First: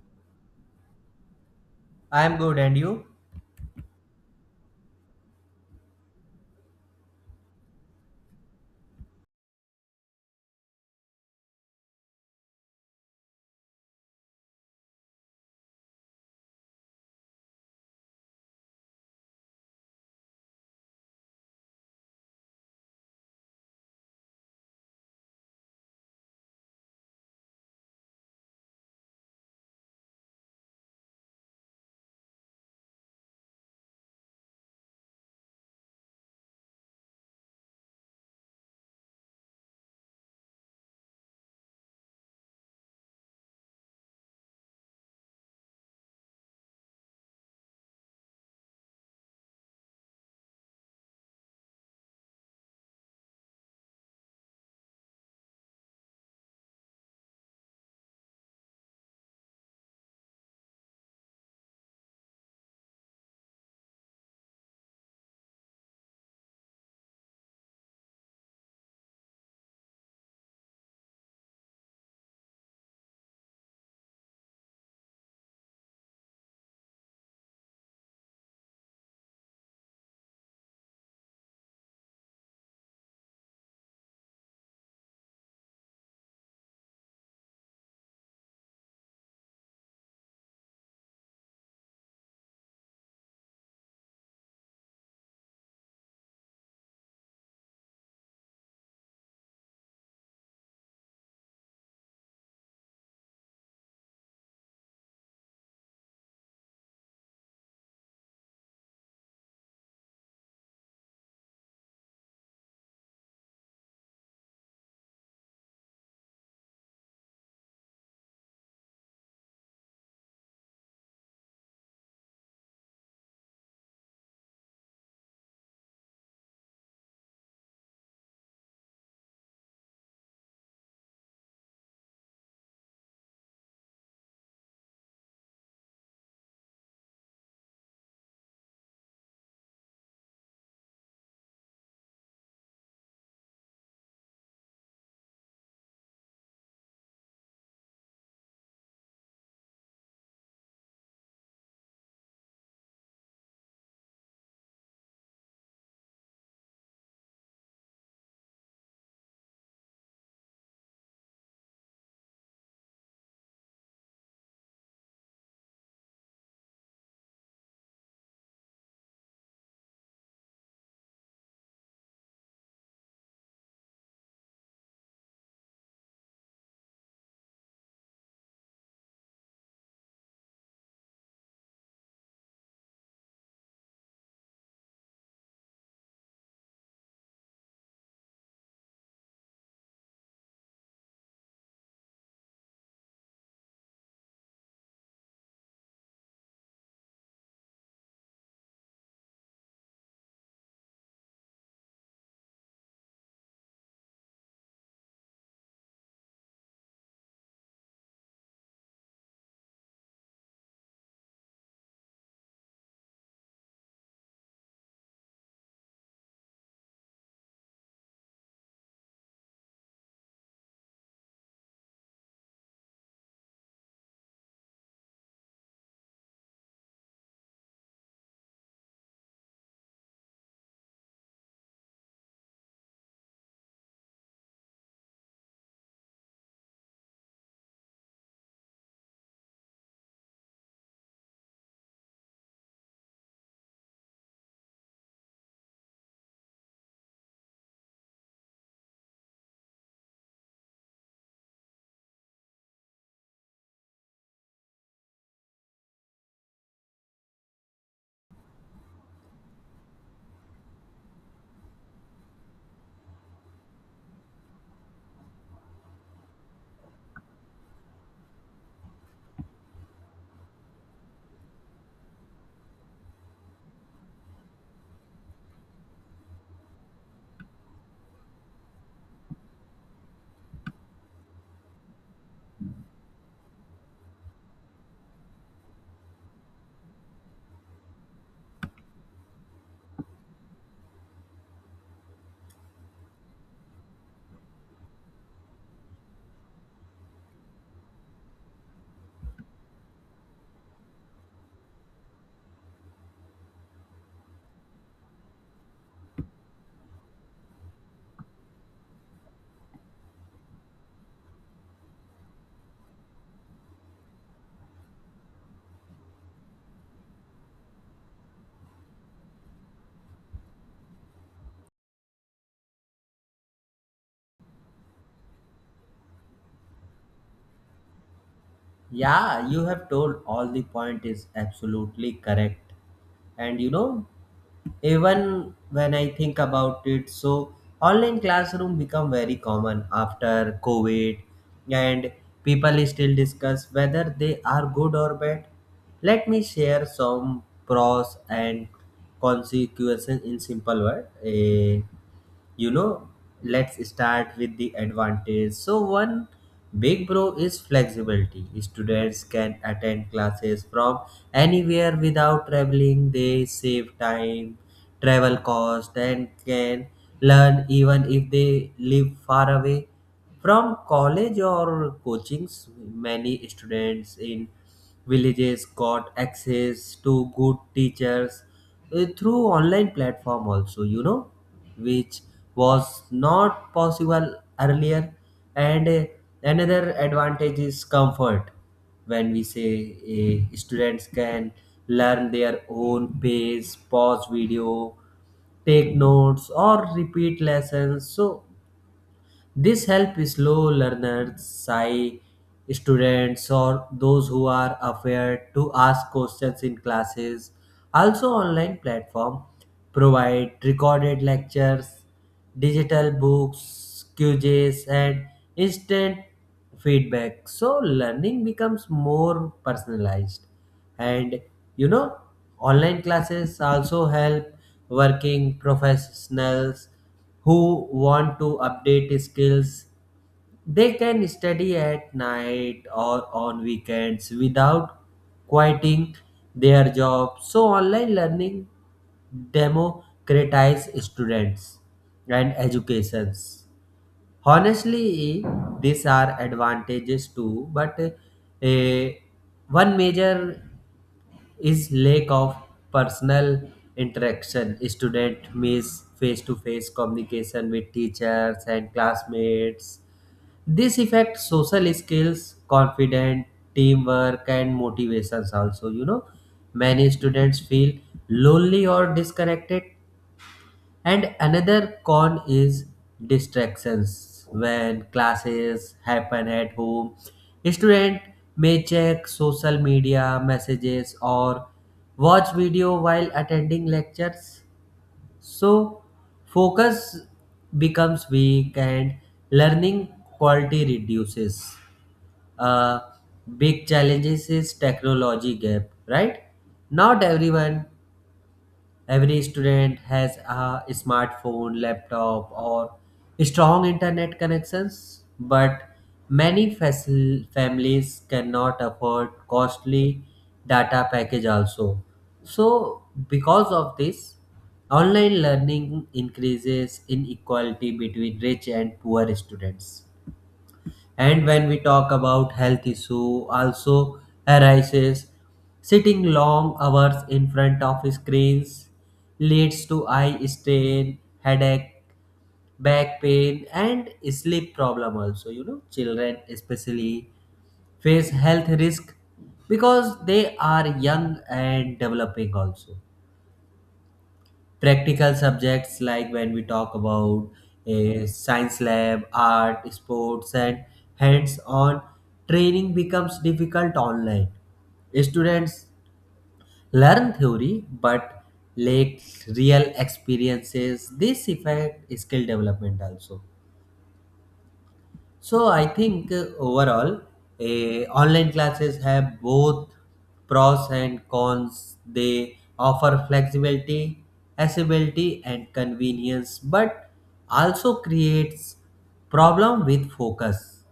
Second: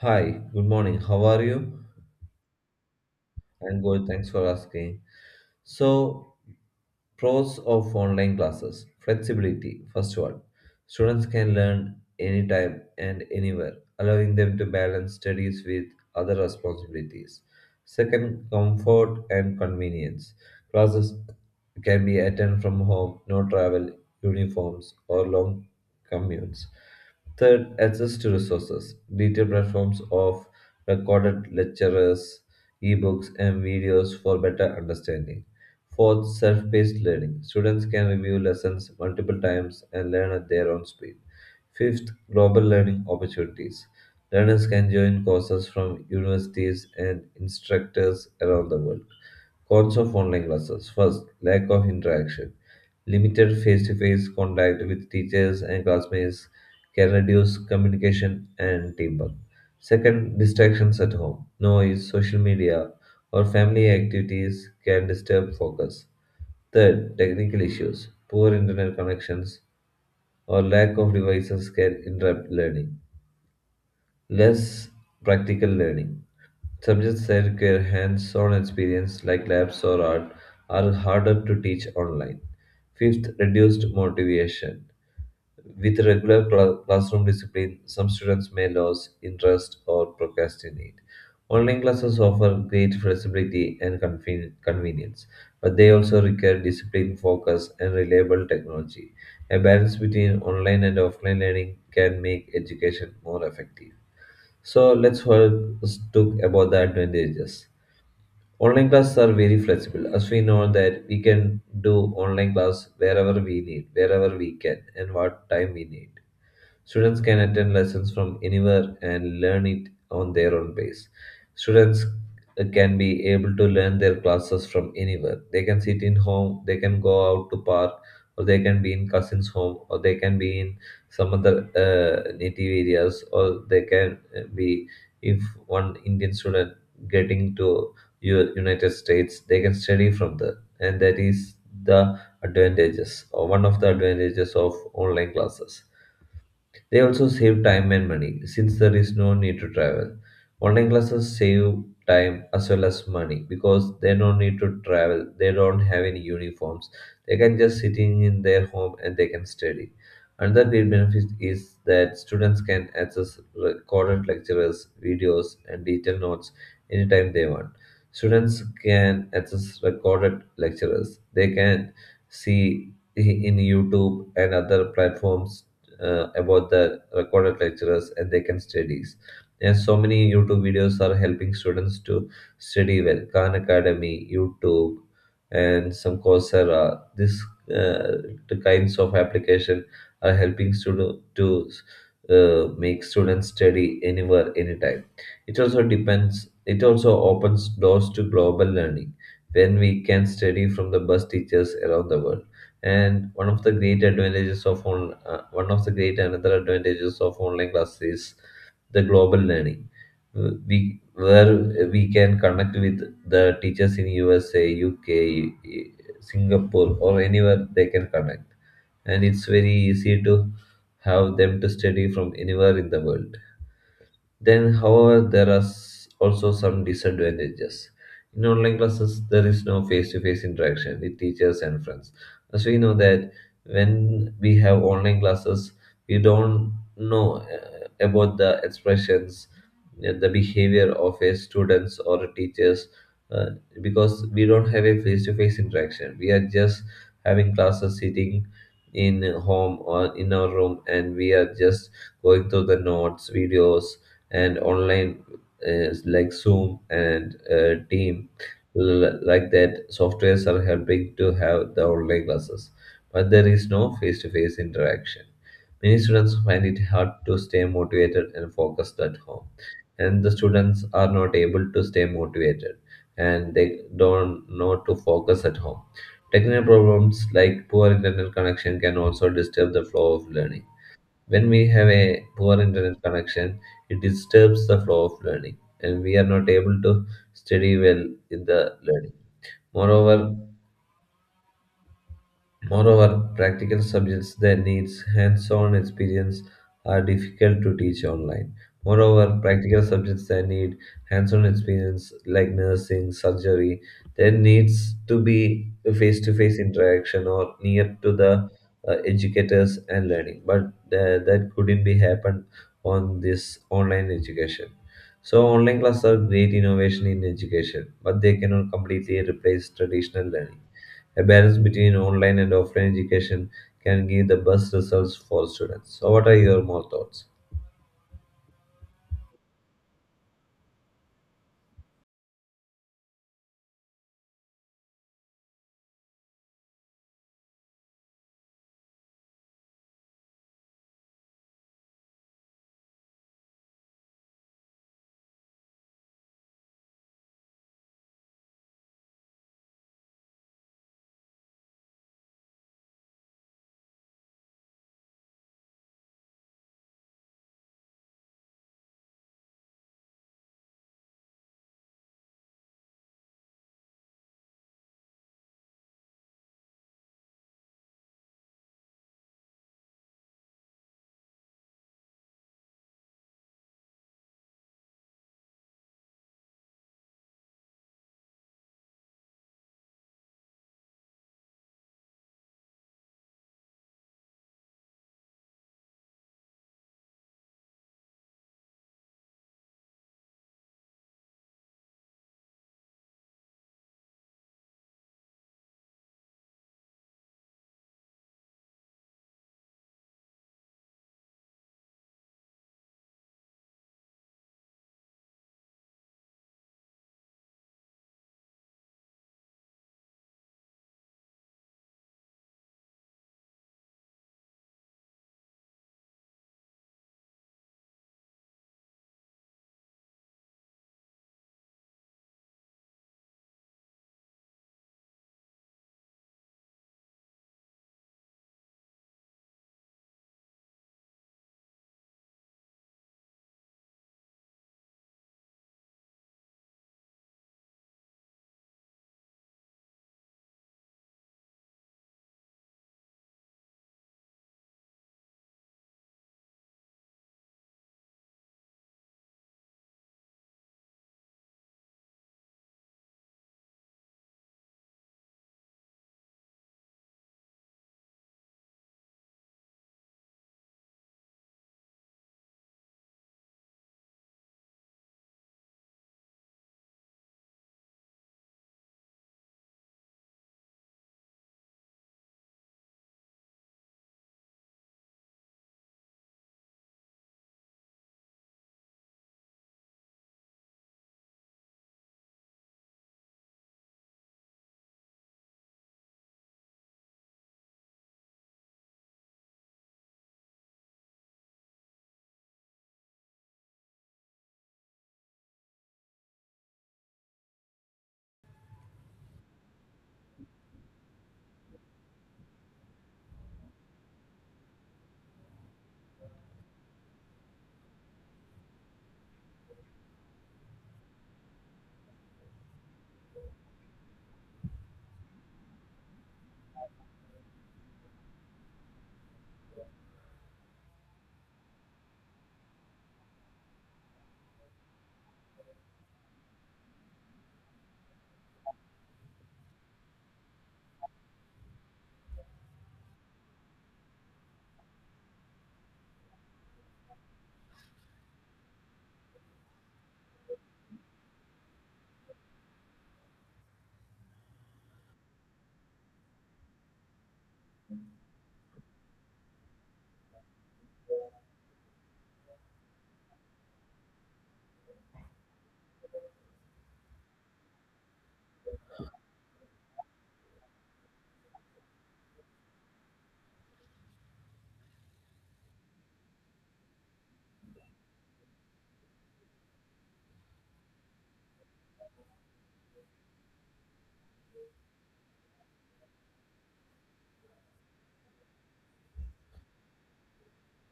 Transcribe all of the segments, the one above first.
Hi, good morning. How are you? I'm good, and you? I'm good. Thanks for asking. So, pros of online classes, flexibility. First one, students can learn anytime and anywhere, allowing them to balance studies with other responsibilities. Second, comfort and convenience. Classes can be attended from home, no travel, uniforms, or long commutes. Third, access to resources. Digital platforms of recorded lectures, ebooks, and videos for better understanding. Fourth, self paced learning. Students can review lessons multiple times and learn at their own speed. Fifth, global learning opportunities. Learners can join courses from universities and instructors around the world. Cons of online classes. First, lack of interaction. Limited face to face contact with teachers and classmates can reduce communication and teamwork. Second, distractions at home. Noise, social media, or family activities can disturb focus. Third, technical issues. Poor internet connections or lack of devices can interrupt learning. Less practical learning. Subjects that require hands on experience, like labs or art, are harder to teach online. Fifth, reduced motivation. With regular classroom discipline, some students may lose interest or procrastinate. Online classes offer great flexibility and convenience, but they also require discipline, focus, and reliable technology. A balance between online and offline learning can make education more effective. So let's first talk about the advantages. Online classes are very flexible, as we know that we can do online class wherever we need, wherever we can, and what time we need. Students can attend lessons from anywhere and learn it on their own pace. Students can be able to learn their classes from anywhere. They can sit in home, they can go out to park, or they can be in cousin's home, or they can be in some other native areas, or they can be if one Indian student getting to United States, they can study from there, and that is the advantages or one of the advantages of online classes. They also save time and money since there is no need to travel. Online classes save time as well as money because they don't need to travel. They don't have any uniforms. They can just sitting in their home and they can study. Another great benefit is that students can access recorded lectures, videos, and detailed notes anytime they want. Students can access recorded lectures. They can see in YouTube and other platforms about the recorded lecturers and they can studies. And so many YouTube videos are helping students to study well. Khan Academy, YouTube, and some Coursera. These uh, the kinds of application are helping student to make students study anywhere, anytime. It also depends. It also opens doors to global learning when we can study from the best teachers around the world. And one of the great advantages of one of the great another advantages of online classes is the global learning. We where we can connect with the teachers in USA, UK, Singapore, or anywhere they can connect, and it's very easy to have them to study from anywhere in the world. Then, however, there are also some disadvantages. In online classes, there is no face to face interaction with teachers and friends. As we know that when we have online classes, we don't know about the expressions, the behavior of a students or a teachers uh, because we don't have a face to face interaction. We are just having classes sitting in home or in our room and we are just going through the notes, videos, and online like Zoom and Team like that softwares are helping to have the online classes, but there is no face-to-face interaction. Many students find it hard to stay motivated and focused at home, and the students are not able to stay motivated and they don't know to focus at home. Technical problems like poor internet connection can also disturb the flow of learning. When we have a poor internet connection, it disturbs the flow of learning, and we are not able to study well in the learning. Moreover, Moreover, practical subjects that needs hands-on experience are difficult to teach online. Moreover, practical subjects that need hands-on experience like nursing, surgery, there needs to be a face-to-face interaction or near to the educators and learning. But that couldn't be happened on this online education. So online classes are great innovation in education, but they cannot completely replace traditional learning. A balance between online and offline education can give the best results for students. So, what are your more thoughts? Yeah, you have told all the point is absolutely correct. And you know, even when I think about it, so online classroom become very common after COVID, and people still discuss whether they are good or bad. Let me share some pros and consequences in simple word. You know, let's start with the advantage. So one big pro is flexibility. Students can attend classes from anywhere without traveling. They save time, travel cost, and can learn even if they live far away from college or coachings. Many students in villages got access to good teachers through online platform also, you know, which was not possible earlier. And Another advantage is comfort. When we say students can learn their own pace, pause video, take notes, or repeat lessons, so this help slow learners, shy students, or those who are afraid to ask questions in classes. Also, online platform provide recorded lectures, digital books, quizzes, and instant feedback. So learning becomes more personalized. And you know, online classes also help working professionals who want to update skills. They can study at night or on weekends without quitting their job. So online learning democratize students and educations. Honestly, these are advantages too, but eh, one major is lack of personal interaction. Student miss face-to-face communication with teachers and classmates. This affects social skills, confidence, teamwork, and motivations also. You know, many students feel lonely or disconnected. And another con is distractions. When classes happen at home, student may check social media messages or watch video while attending lectures. So focus becomes weak and learning quality reduces. A big challenge is technology gap, right? Not everyone Every student has a smartphone, laptop, or strong internet connections, but many families cannot afford costly data package also. So, because of this, online learning increases inequality between rich and poor students. And when we talk about health issue also arises, sitting long hours in front of screens leads to eye strain, headache, back pain, and sleep problem also. You know, children especially face health risk because they are young and developing also. Practical subjects, like when we talk about a science lab, art, sports, and hands-on training, becomes difficult online. Students learn theory, but lack real experiences. This affect skill development also. So I think overall, online classes have both pros and cons. They offer flexibility, accessibility, and convenience, but also creates problem with focus,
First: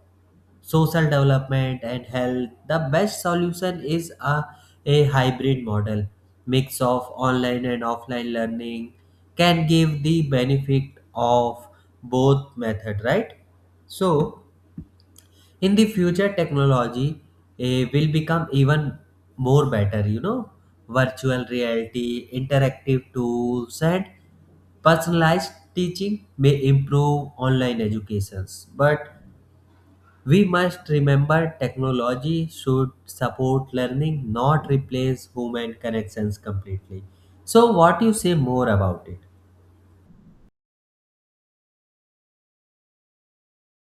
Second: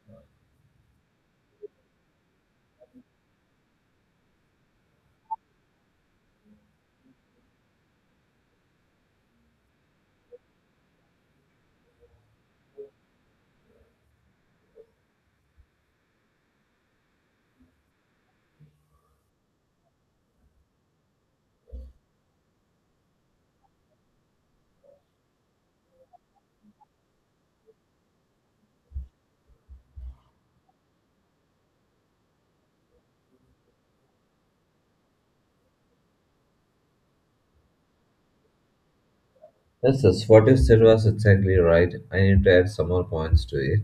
social development, and health. The best solution is a hybrid model. Mix of online and offline learning can give the benefit of both method, right? So in the future technology will become even more better, you know, virtual reality, interactive tools, and personalized teaching may improve online educations, but we must remember technology should support learning, not replace human connections completely. So what you say more about it? Yes, yes, what you said was exactly right. I need to add some more points to it.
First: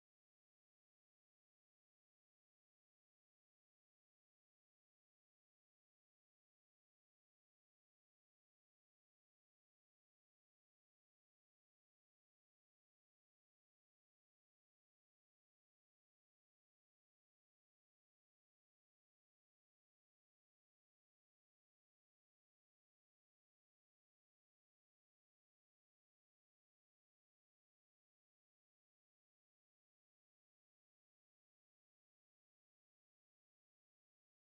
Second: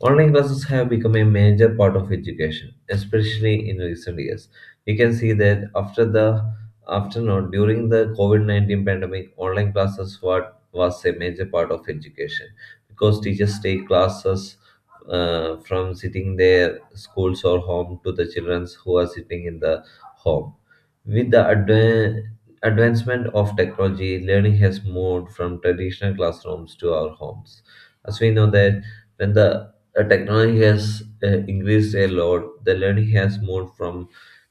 Online classes have become a major part of education, especially in recent years. We can see that after the after not during the COVID-19 pandemic, online classes were, was a major part of education because teachers take classes from sitting their schools or home to the children who are sitting in the home. With the advancement of technology, learning has moved from traditional classrooms to our homes. As we know that when the technology has increased a lot. The learning has moved from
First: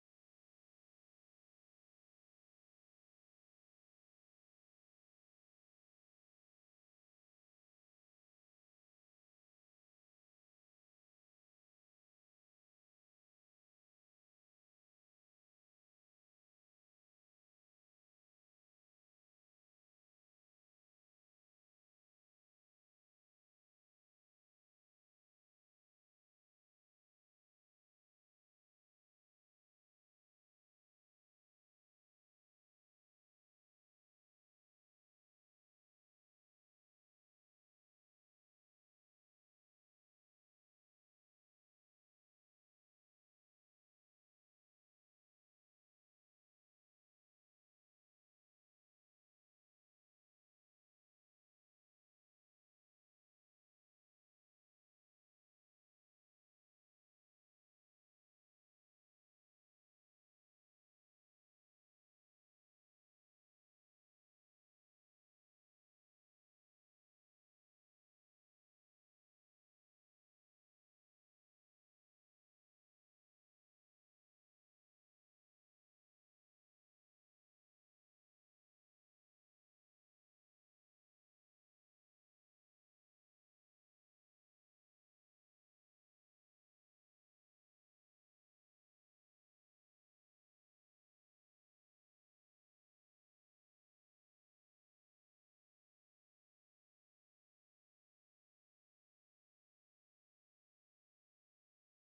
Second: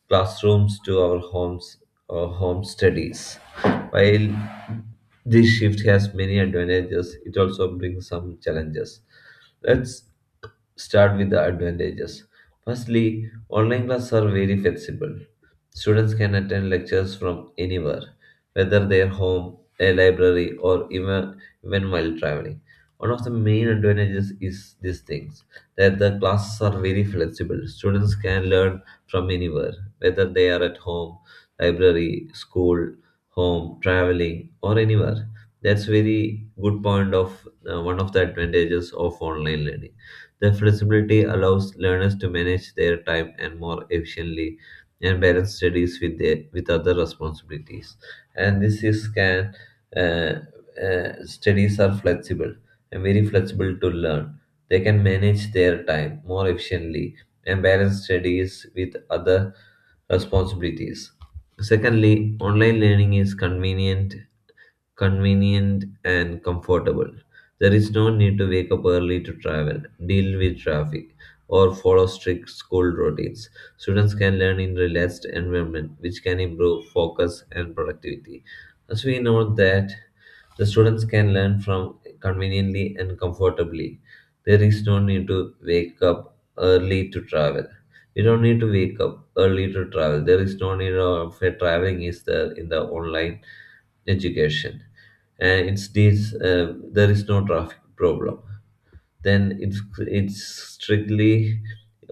classrooms to our homes or home studies. While this shift has many advantages, it also brings some challenges. Let's start with the advantages. Firstly, online classes are very flexible. Students can attend lectures from anywhere, whether their home, a library, or even while traveling. One of the main advantages is these things that the classes are very flexible. Students can learn from anywhere, whether they are at home, library, school, home, traveling, or anywhere. That's very good point of one of the advantages of online learning. The flexibility allows learners to manage their time and more efficiently and balance studies with other responsibilities. And this is can uh, studies are flexible and very flexible to learn. They can manage their time more efficiently and balance studies with other responsibilities. Secondly, online learning is convenient and comfortable. There is no need to wake up early to travel, deal with traffic, or follow strict school routines. Students can learn in relaxed environment, which can improve focus and productivity. As we know that the students can learn from conveniently and comfortably. There is no need to wake up early to travel. You don't need to wake up early to travel. There is no need of a traveling is there in the online education. And there is no traffic problem. Then it's strictly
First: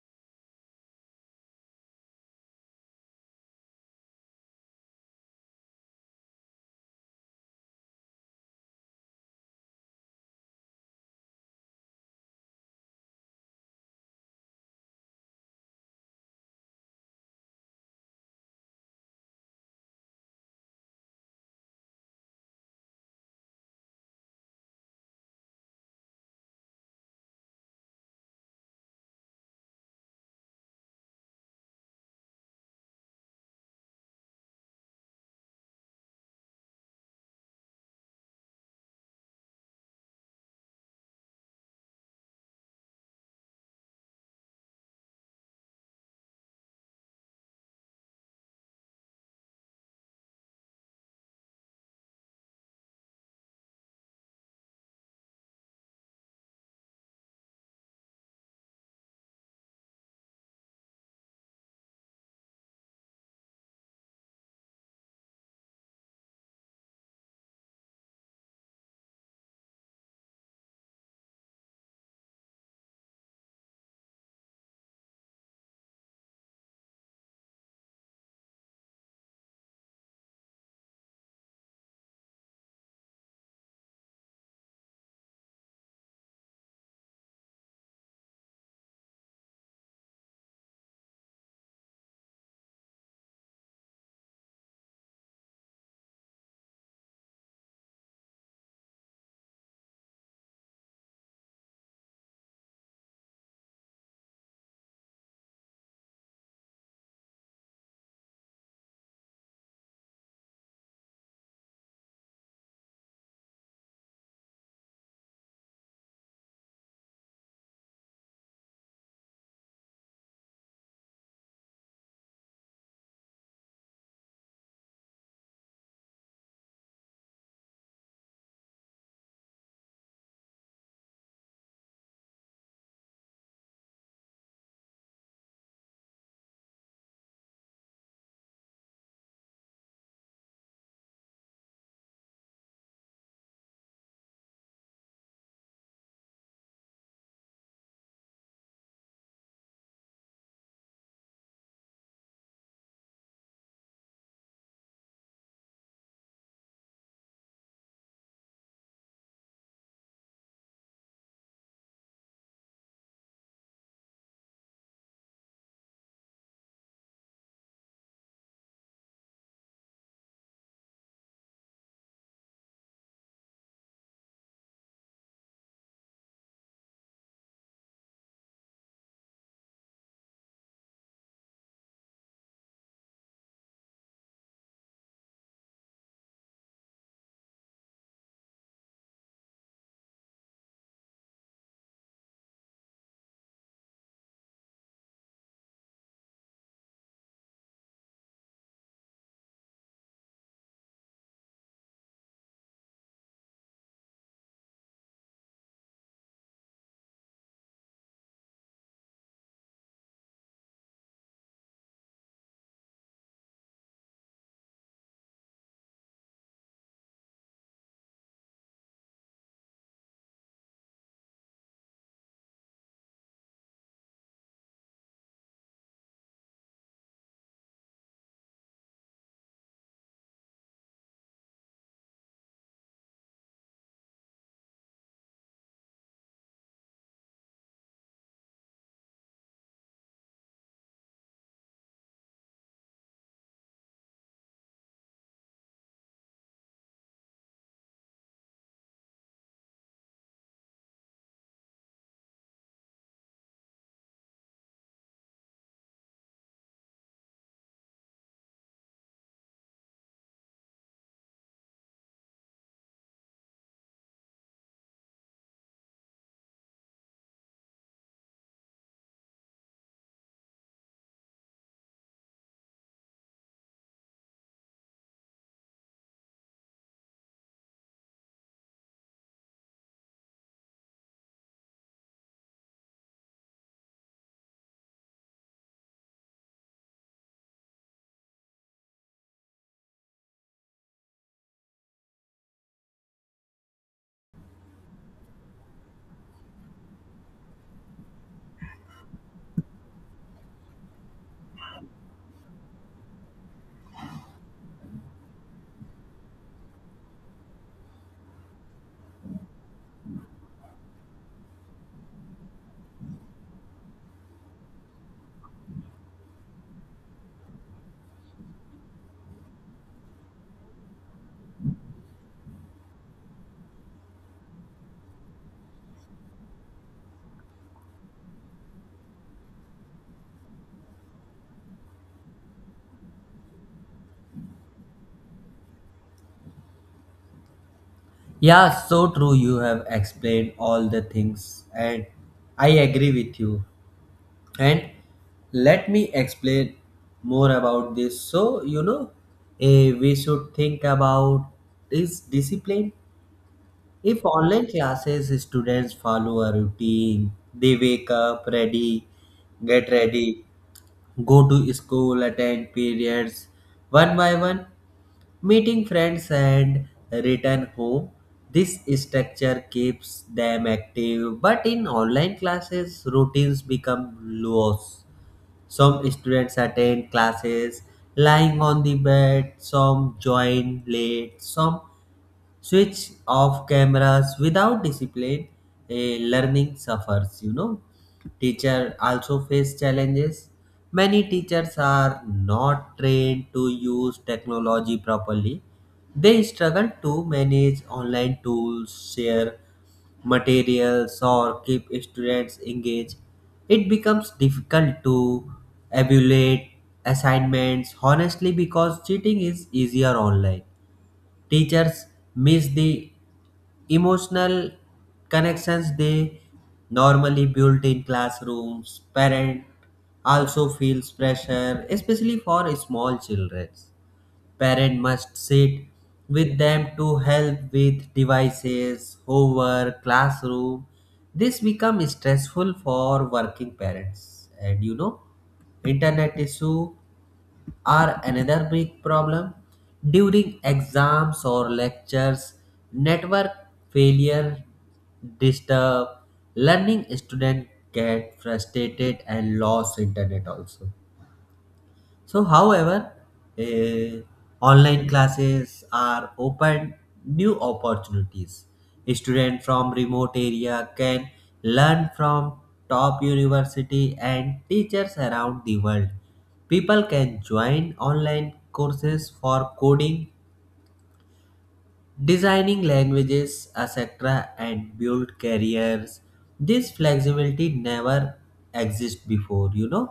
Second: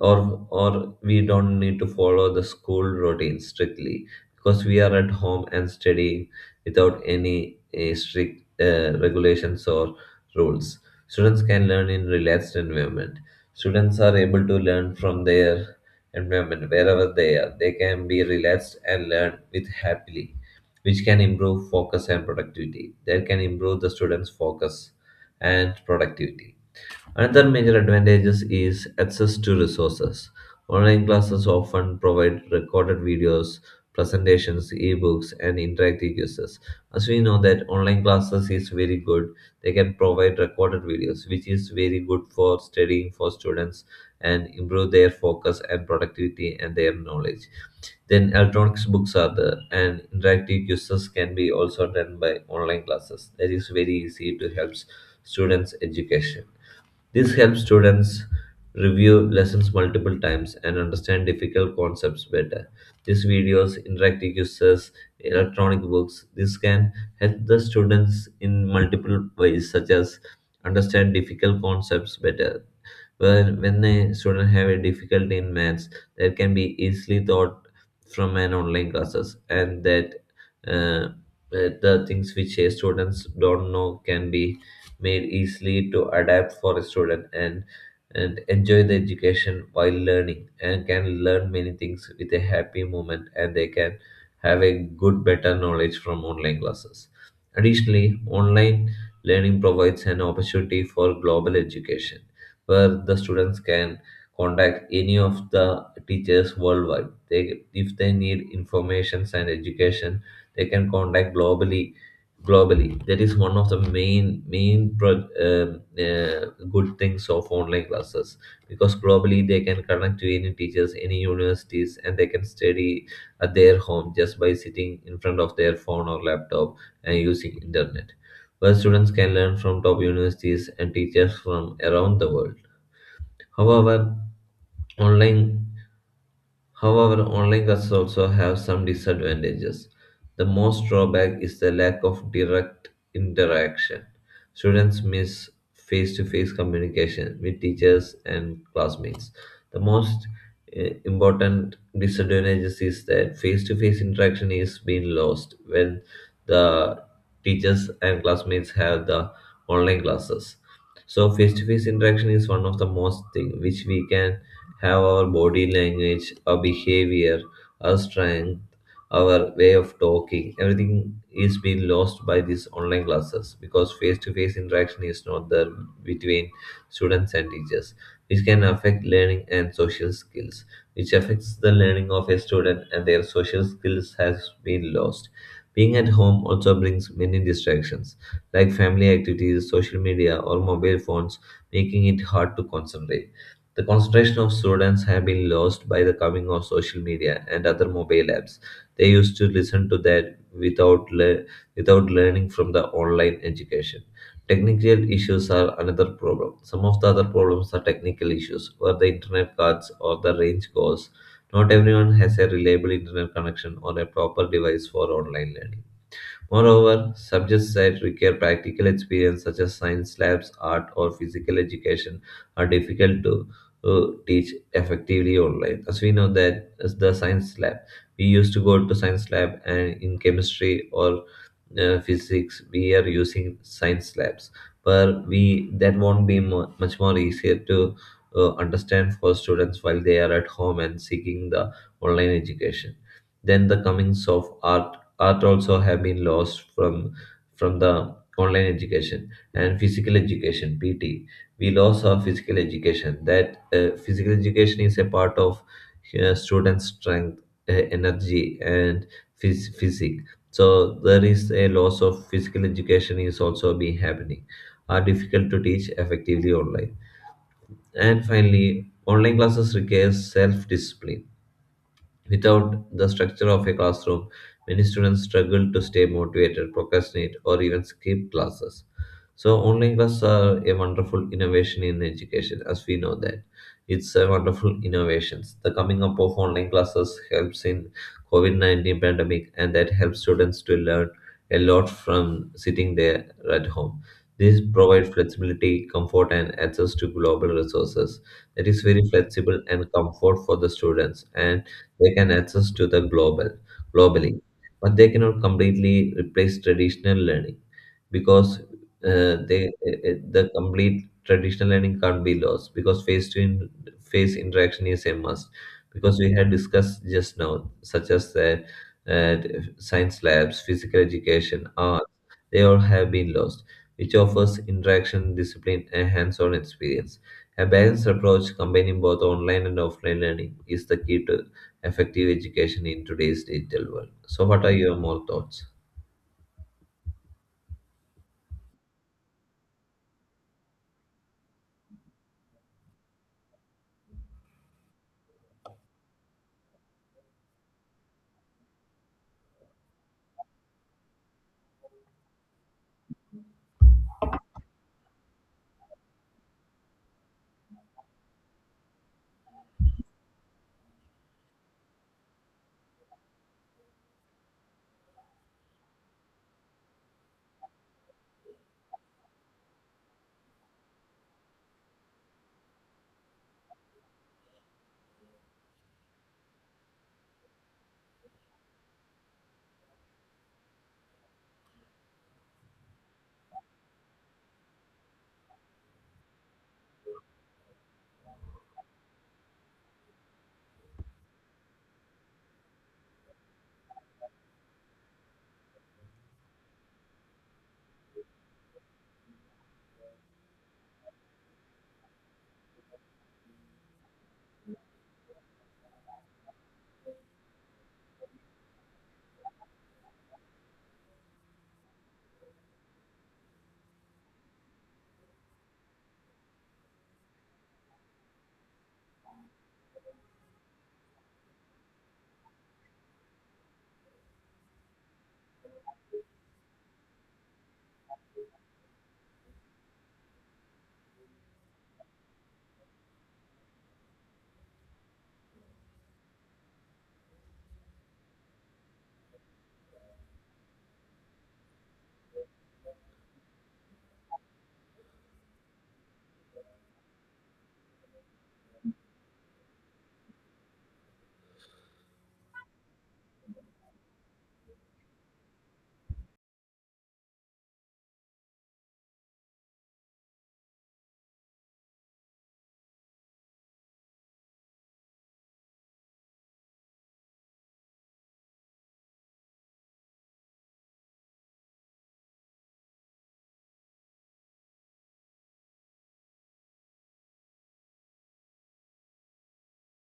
or We don't need to follow the school routine strictly because we are at home and studying without any strict regulations or rules. Students can learn in relaxed environment. Students are able to learn from their environment wherever they are. They can be relaxed and learn with happily, which can improve focus and productivity. That can improve the students' focus and productivity. Another major advantages is access to resources. Online classes often provide recorded videos, presentations, ebooks, and interactive quizzes. As we know that online classes is very good, they can provide recorded videos, which is very good for studying for students and improve their focus and productivity and their knowledge. Then electronic books are there, and interactive quizzes can be also done by online classes. That is very easy to help students' education. This helps students review lessons multiple times and understand difficult concepts better. These videos, interactive quizzes, electronic books, this can help the students in multiple ways, such as understand difficult concepts better. Well, when a student have a difficulty in maths, that can be easily taught from an online classes, and that uh, the things which a students don't know can be made easily to adapt for a student and enjoy the education while learning and can learn many things with a happy moment and they can have a good better knowledge from online classes. Additionally, online learning provides an opportunity for global education where the students can contact any of the teachers worldwide. They, if they need information and education, they can contact globally that is one of the main good things of online classes because globally they can connect to any teachers any universities and they can study at their home just by sitting in front of their phone or laptop and using internet where students can learn from top universities and teachers from around the world. However online However, online classes also have some disadvantages. The most drawback is the lack of direct interaction. Students miss face to face communication with teachers and classmates. The most important disadvantages is that face to face interaction is being lost when the teachers and classmates have the online classes. So face to face interaction is one of the most thing which we can have our body language, our behavior, our strength, our way of talking. Everything is being lost by these online classes because face to face interaction is not there between students and teachers, which can affect learning and social skills, which affects the learning of a student and their social skills has been lost. Being at home also brings many distractions like family activities, social media, or mobile phones, making it hard to concentrate. The concentration of students have been lost by the coming of social media and other mobile apps. They used to listen to that without learning from the online education. Technical issues are another problem. Some of the other problems are technical issues, where the internet cuts or the range goes. Not everyone has a reliable internet connection or a proper device for online learning. Moreover, subjects that require practical experience, such as science labs, art, or physical education, are difficult to teach effectively online. As we know that, as the science lab, we used to go to science lab, and in chemistry or physics we are using science labs, but we that won't be much more easier to understand for students while they are at home and seeking the online education. Then the comings of art also have been lost from the online education, and physical education, pt, we lost our physical education. That physical education is a part of students strength, energy, and physic. So there is a loss of physical education is also be happening, are difficult to teach effectively online. And finally, online classes require self-discipline. Without the structure of a classroom, many students struggle to stay motivated, procrastinate, or even skip classes. So, online classes are a wonderful innovation in education, as we know that. It's a wonderful innovation. The coming up of online classes helps in COVID 19 pandemic, and that helps students to learn a lot from sitting there at home. This provides flexibility, comfort, and access to global resources. That is very flexible and comfort for the students, and they can access to the globally, but they cannot completely replace traditional learning because the complete traditional learning can't be lost because face to in, face interaction is a must, because we had discussed just now, such as that, uh, science labs, physical education, art, they all have been lost, which offers interaction, discipline, and hands-on experience. A balanced approach combining both online and offline learning is the key to effective education in today's digital world. So, what are your more thoughts? Yeah, so true, you have explained all the things, and I agree with you. And let me explain more about this. So, you know, we should think about is discipline. If online classes, students follow a routine, they wake up ready, get ready, go to school, attend periods one by one, meeting friends and return home. This structure keeps them active, but in online classes, routines become loose. Some students attend classes lying on the bed, some join late, some switch off cameras. Without discipline, learning suffers, you know. Teacher also face challenges. Many teachers are not trained to use technology properly. They struggle to manage online tools, share materials, or keep students engaged. It becomes difficult to evaluate assignments honestly because cheating is easier online. Teachers miss the emotional connections they normally build in classrooms. Parent also feels pressure, especially for small children. Parent must sit with them to help with devices, homework, classroom. This becomes stressful for working parents. And you know, internet issue are another big problem. During exams or lectures, network failure disturb learning. Student get frustrated and lost internet also. So, however, eh, online classes are open new opportunities. Students from remote area can learn from top university and teachers around the world. People can join online courses for coding, designing languages, etc., and build careers. This flexibility never existed before, you know.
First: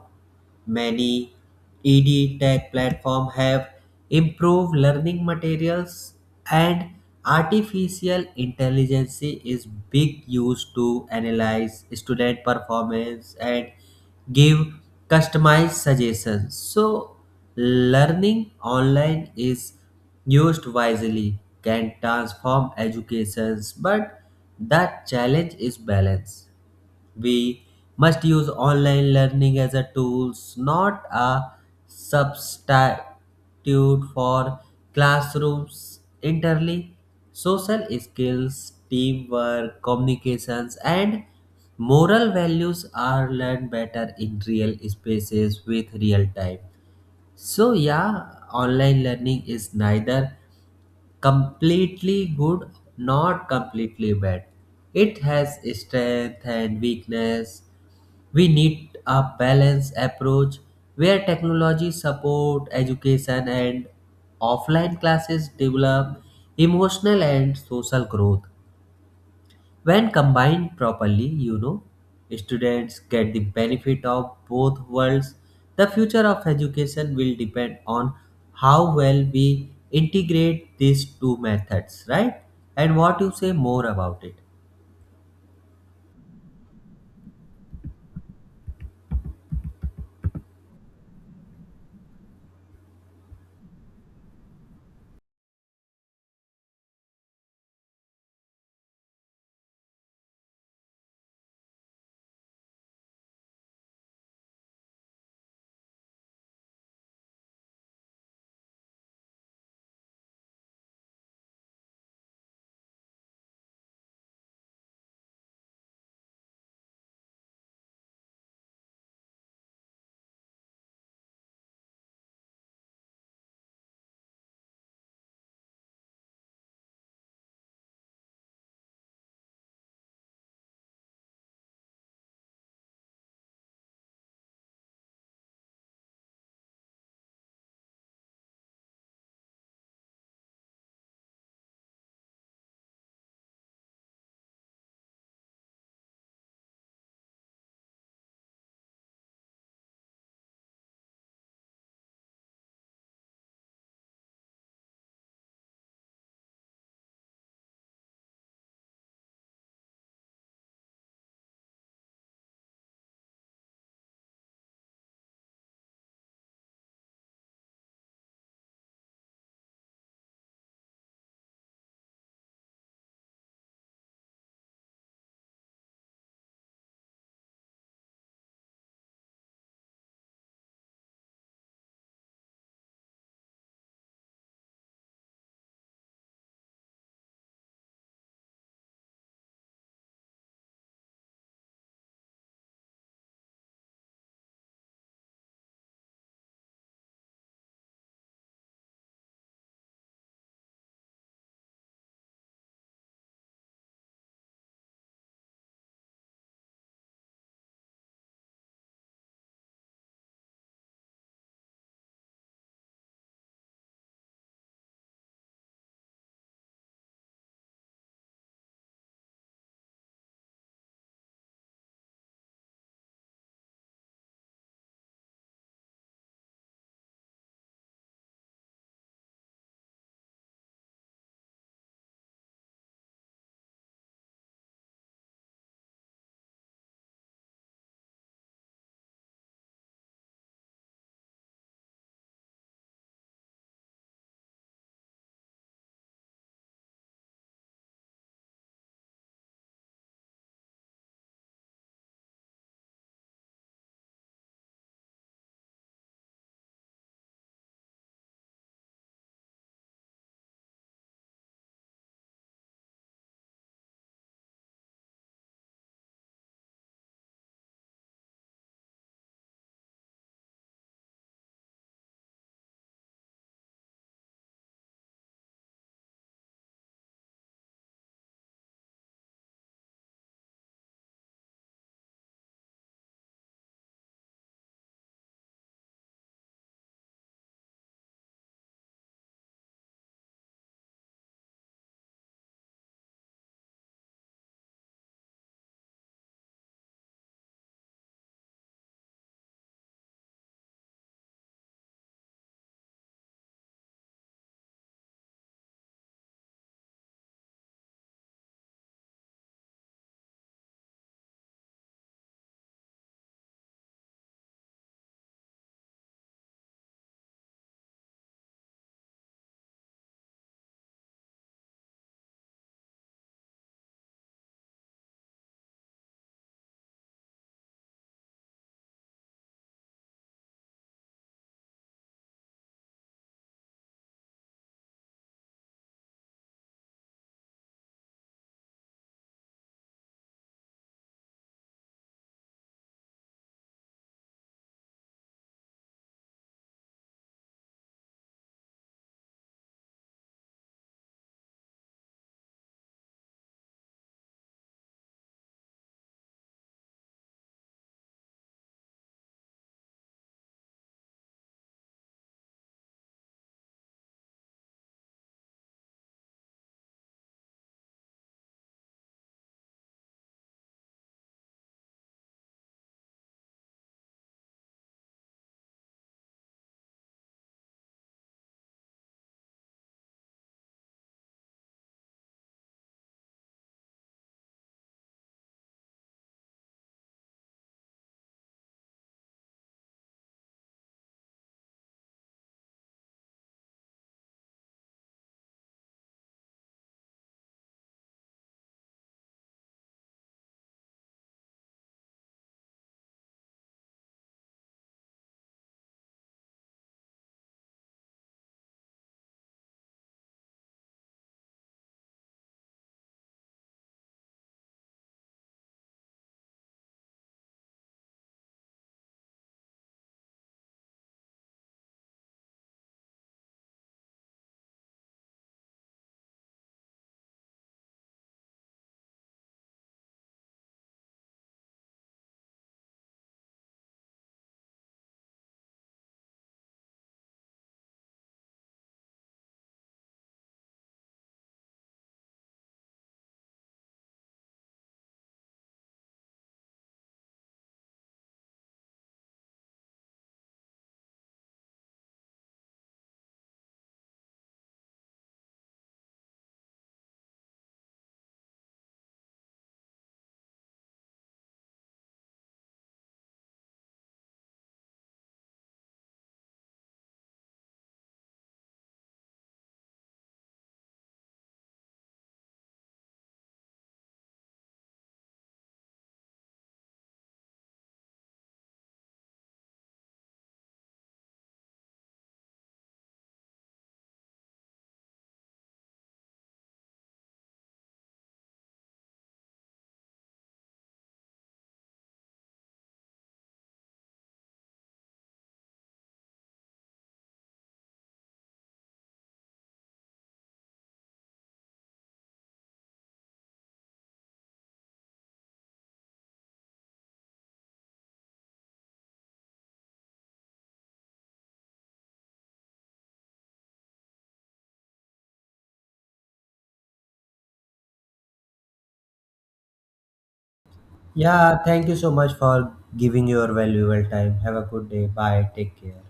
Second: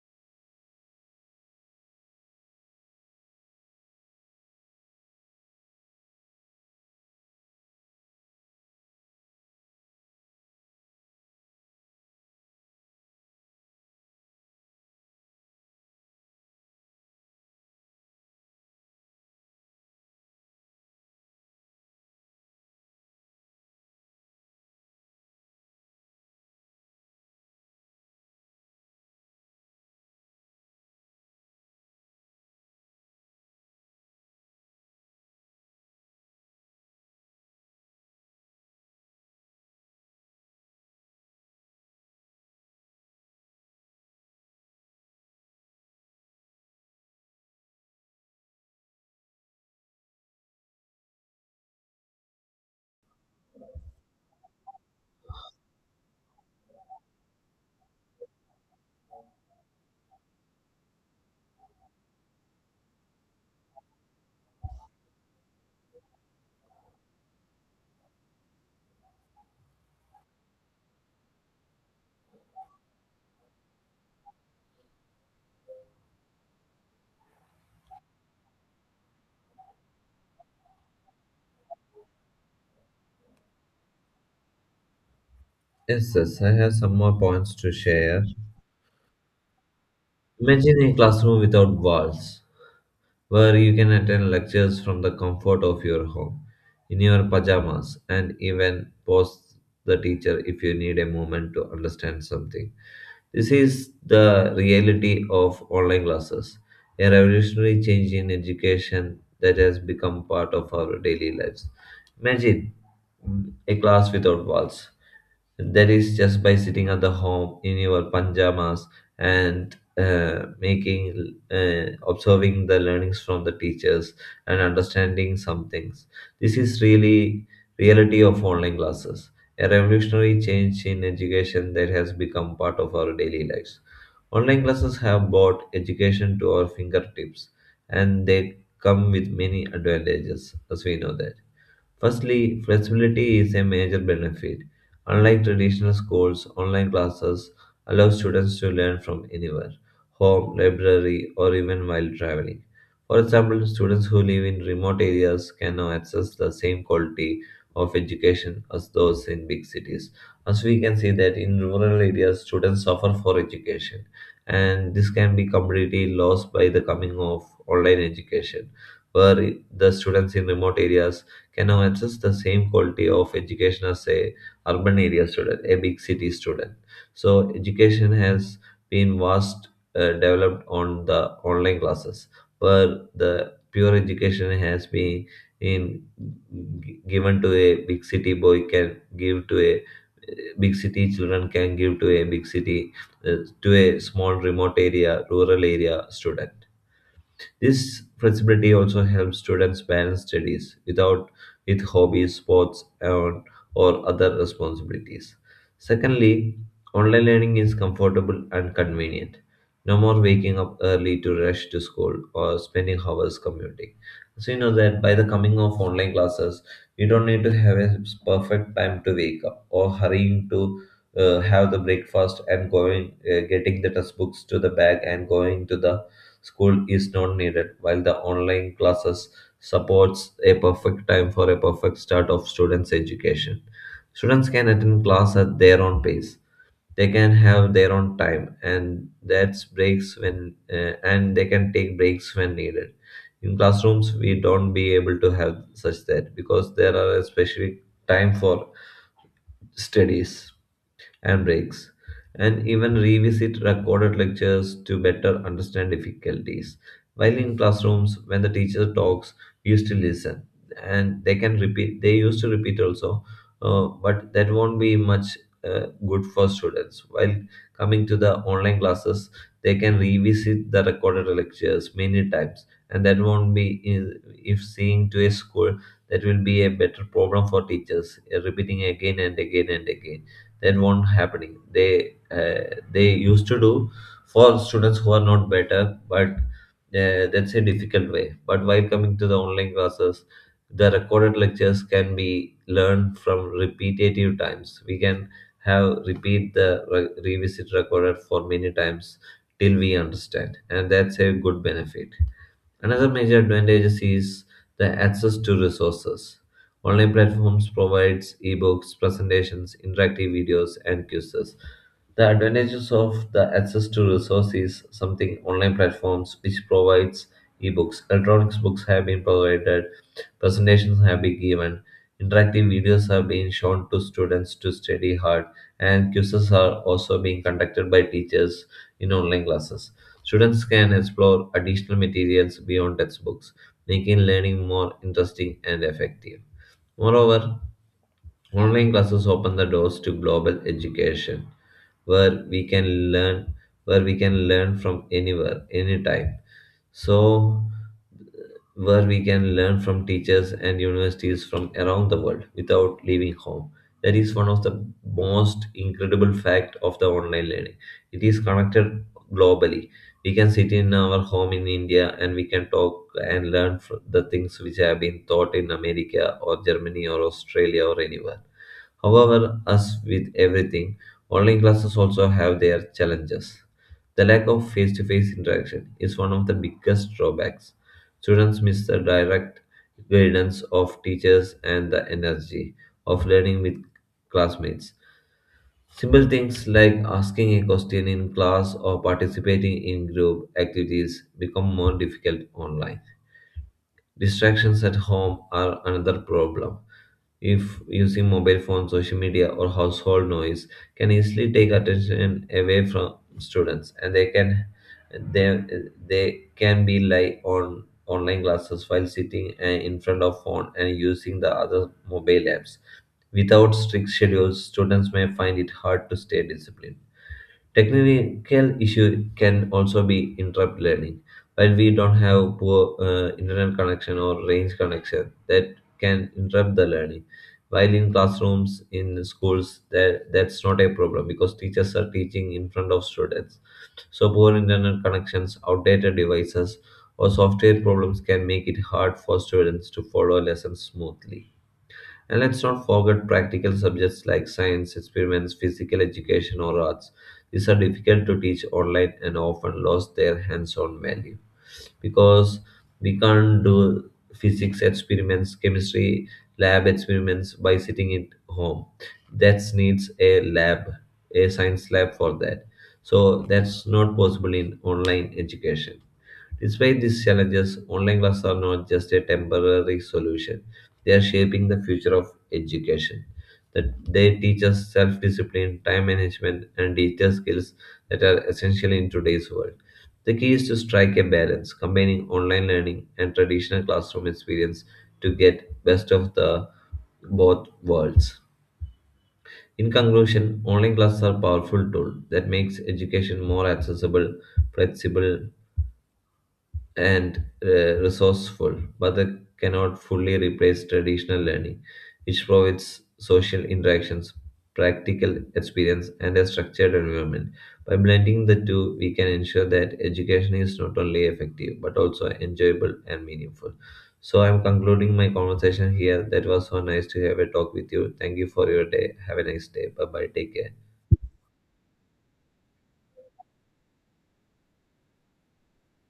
Many ED tech platforms have improved learning materials, and artificial intelligence is big used to analyze student performance and give customized suggestions. So learning online is used wisely, can transform educations, but that challenge is balance. We must use online learning as a tools, not a substitute for classrooms entirely. Social skills, teamwork, communications, and moral values are learned better in real spaces with real time. So, yeah, online learning is neither completely good nor completely bad. It has strength and weakness. We need a balanced approach where technology support education and offline classes develop emotional and social growth. When combined properly, you know, students get the benefit of both worlds. The future of education will depend on how well we integrate these two methods, right? And what you say more about it? Yes, yes, I have some more points to share. Imagine a classroom without walls, where you can attend lectures from the comfort of your home, in your pajamas, and even pause the teacher if you need a moment to understand something. This is the reality of online classes, a revolutionary change in education that has become part of our daily lives. Imagine a class without walls, that is just by sitting at the home in your pajamas, and observing the learnings from the teachers and understanding some things. This is really reality of online classes, a revolutionary change in education that has become part of our daily lives. Online classes have brought education to our fingertips, and they come with many advantages, as we know that. Firstly, flexibility is a major benefit. Unlike traditional schools, online classes allow students to learn from anywhere, home, library, or even while traveling. For example, students who live in remote areas can now access the same quality of education as those in big cities. As we can see that in rural areas, students suffer for education, and this can be completely lost by the coming of online education, where the students in remote areas can now access the same quality of education as a urban area student, a big city student. So education has been vast developed on the online classes, where the pure education has been in given to a big city boy, can give to a big city children, can give to a big city, uh, to a small remote area rural area student. This flexibility also helps students balance studies without with hobbies, sports, and or other responsibilities. Secondly, online learning is comfortable and convenient. No more waking up early to rush to school or spending hours commuting. So you know that by the coming of online classes, you don't need to have a perfect time to wake up or hurrying to have the breakfast and going getting the textbooks to the bag and going to the school is not needed, while the online classes supports a perfect time for a perfect start of students' education. Students can attend class at their own pace. They can have their own time, and that's breaks when and they can take breaks when needed. In classrooms, we don't be able to have such that because there are a specific time for studies and breaks, and even revisit recorded lectures to better understand difficulties. While in classrooms, when the teacher talks, we used to listen, and they can repeat. They used to repeat also, but that won't be much good for students. While coming to the online classes, they can revisit the recorded lectures many times, and that won't be if seeing to a school, that will be a better problem for teachers repeating again and again and again. That won't happening, uh, they used to do for students who are not better, but that's a difficult way. But while coming to the online classes, the recorded lectures can be learned from repetitive times. We can have repeat the revisit recorded for many times till we understand, and that's a good benefit. Another major advantage is the access to resources. Online platforms provides ebooks, presentations, interactive videos, and quizzes. The advantages of the access to resources is something online platforms which provides ebooks. Electronic books have been provided. Presentations have been given, interactive videos have been shown to students to study hard, and quizzes are also being conducted by teachers in online classes. Students can explore additional materials beyond textbooks, making learning more interesting and effective. Moreover, online classes open the doors to global education, where we can learn where we can learn from anywhere anytime, so where we can learn from teachers and universities from around the world without leaving home. That is one of the most incredible fact of the online learning. It is connected globally. We can sit in our home in India, and we can talk and learn the things which have been taught in America or Germany or Australia or anywhere. However, as with everything, online classes also have their challenges. The lack of face to face interaction is one of the biggest drawbacks. Students miss the direct guidance of teachers and the energy of learning with classmates. Simple things like asking a question in class or participating in group activities become more difficult online. Distractions at home are another problem. If using mobile phone, social media, or household noise can easily take attention away from students, and they they can be like on online classes while sitting in front of phone and using the other mobile apps. Without strict schedules, students may find it hard to stay disciplined. Technical issue can also be interrupt learning. While we don't have poor internet connection or range connection that can interrupt the learning. While in classrooms, in schools, that's not a problem because teachers are teaching in front of students. So poor internet connections, outdated devices, or software problems can make it hard for students to follow lessons smoothly. And let's not forget practical subjects like science, experiments, physical education, or arts. These are difficult to teach online and often lost their hands on value, because we can't do physics experiments, chemistry lab experiments by sitting at home. That needs a lab, a science lab for that. So that's not possible in online education. Despite these challenges, online classes are not just a temporary solution. They are shaping the future of education. That they teach us self-discipline, time management, and digital skills that are essential in today's world. The key is to strike a balance, combining online learning and traditional classroom experience to get best of the both worlds. In conclusion, online classes are powerful tool that makes education more accessible, flexible, and resourceful, but they cannot fully replace traditional learning, which provides social interactions, practical experience, and a structured environment. By blending the two, we can ensure that education is not only effective but also enjoyable and meaningful. So, I'm concluding my conversation here. That was so nice to have a talk with you. Thank you for your day. Have a nice day. Bye bye. Take care. Yeah, thank you so much for giving your valuable time. Have a good day. Bye. Take care.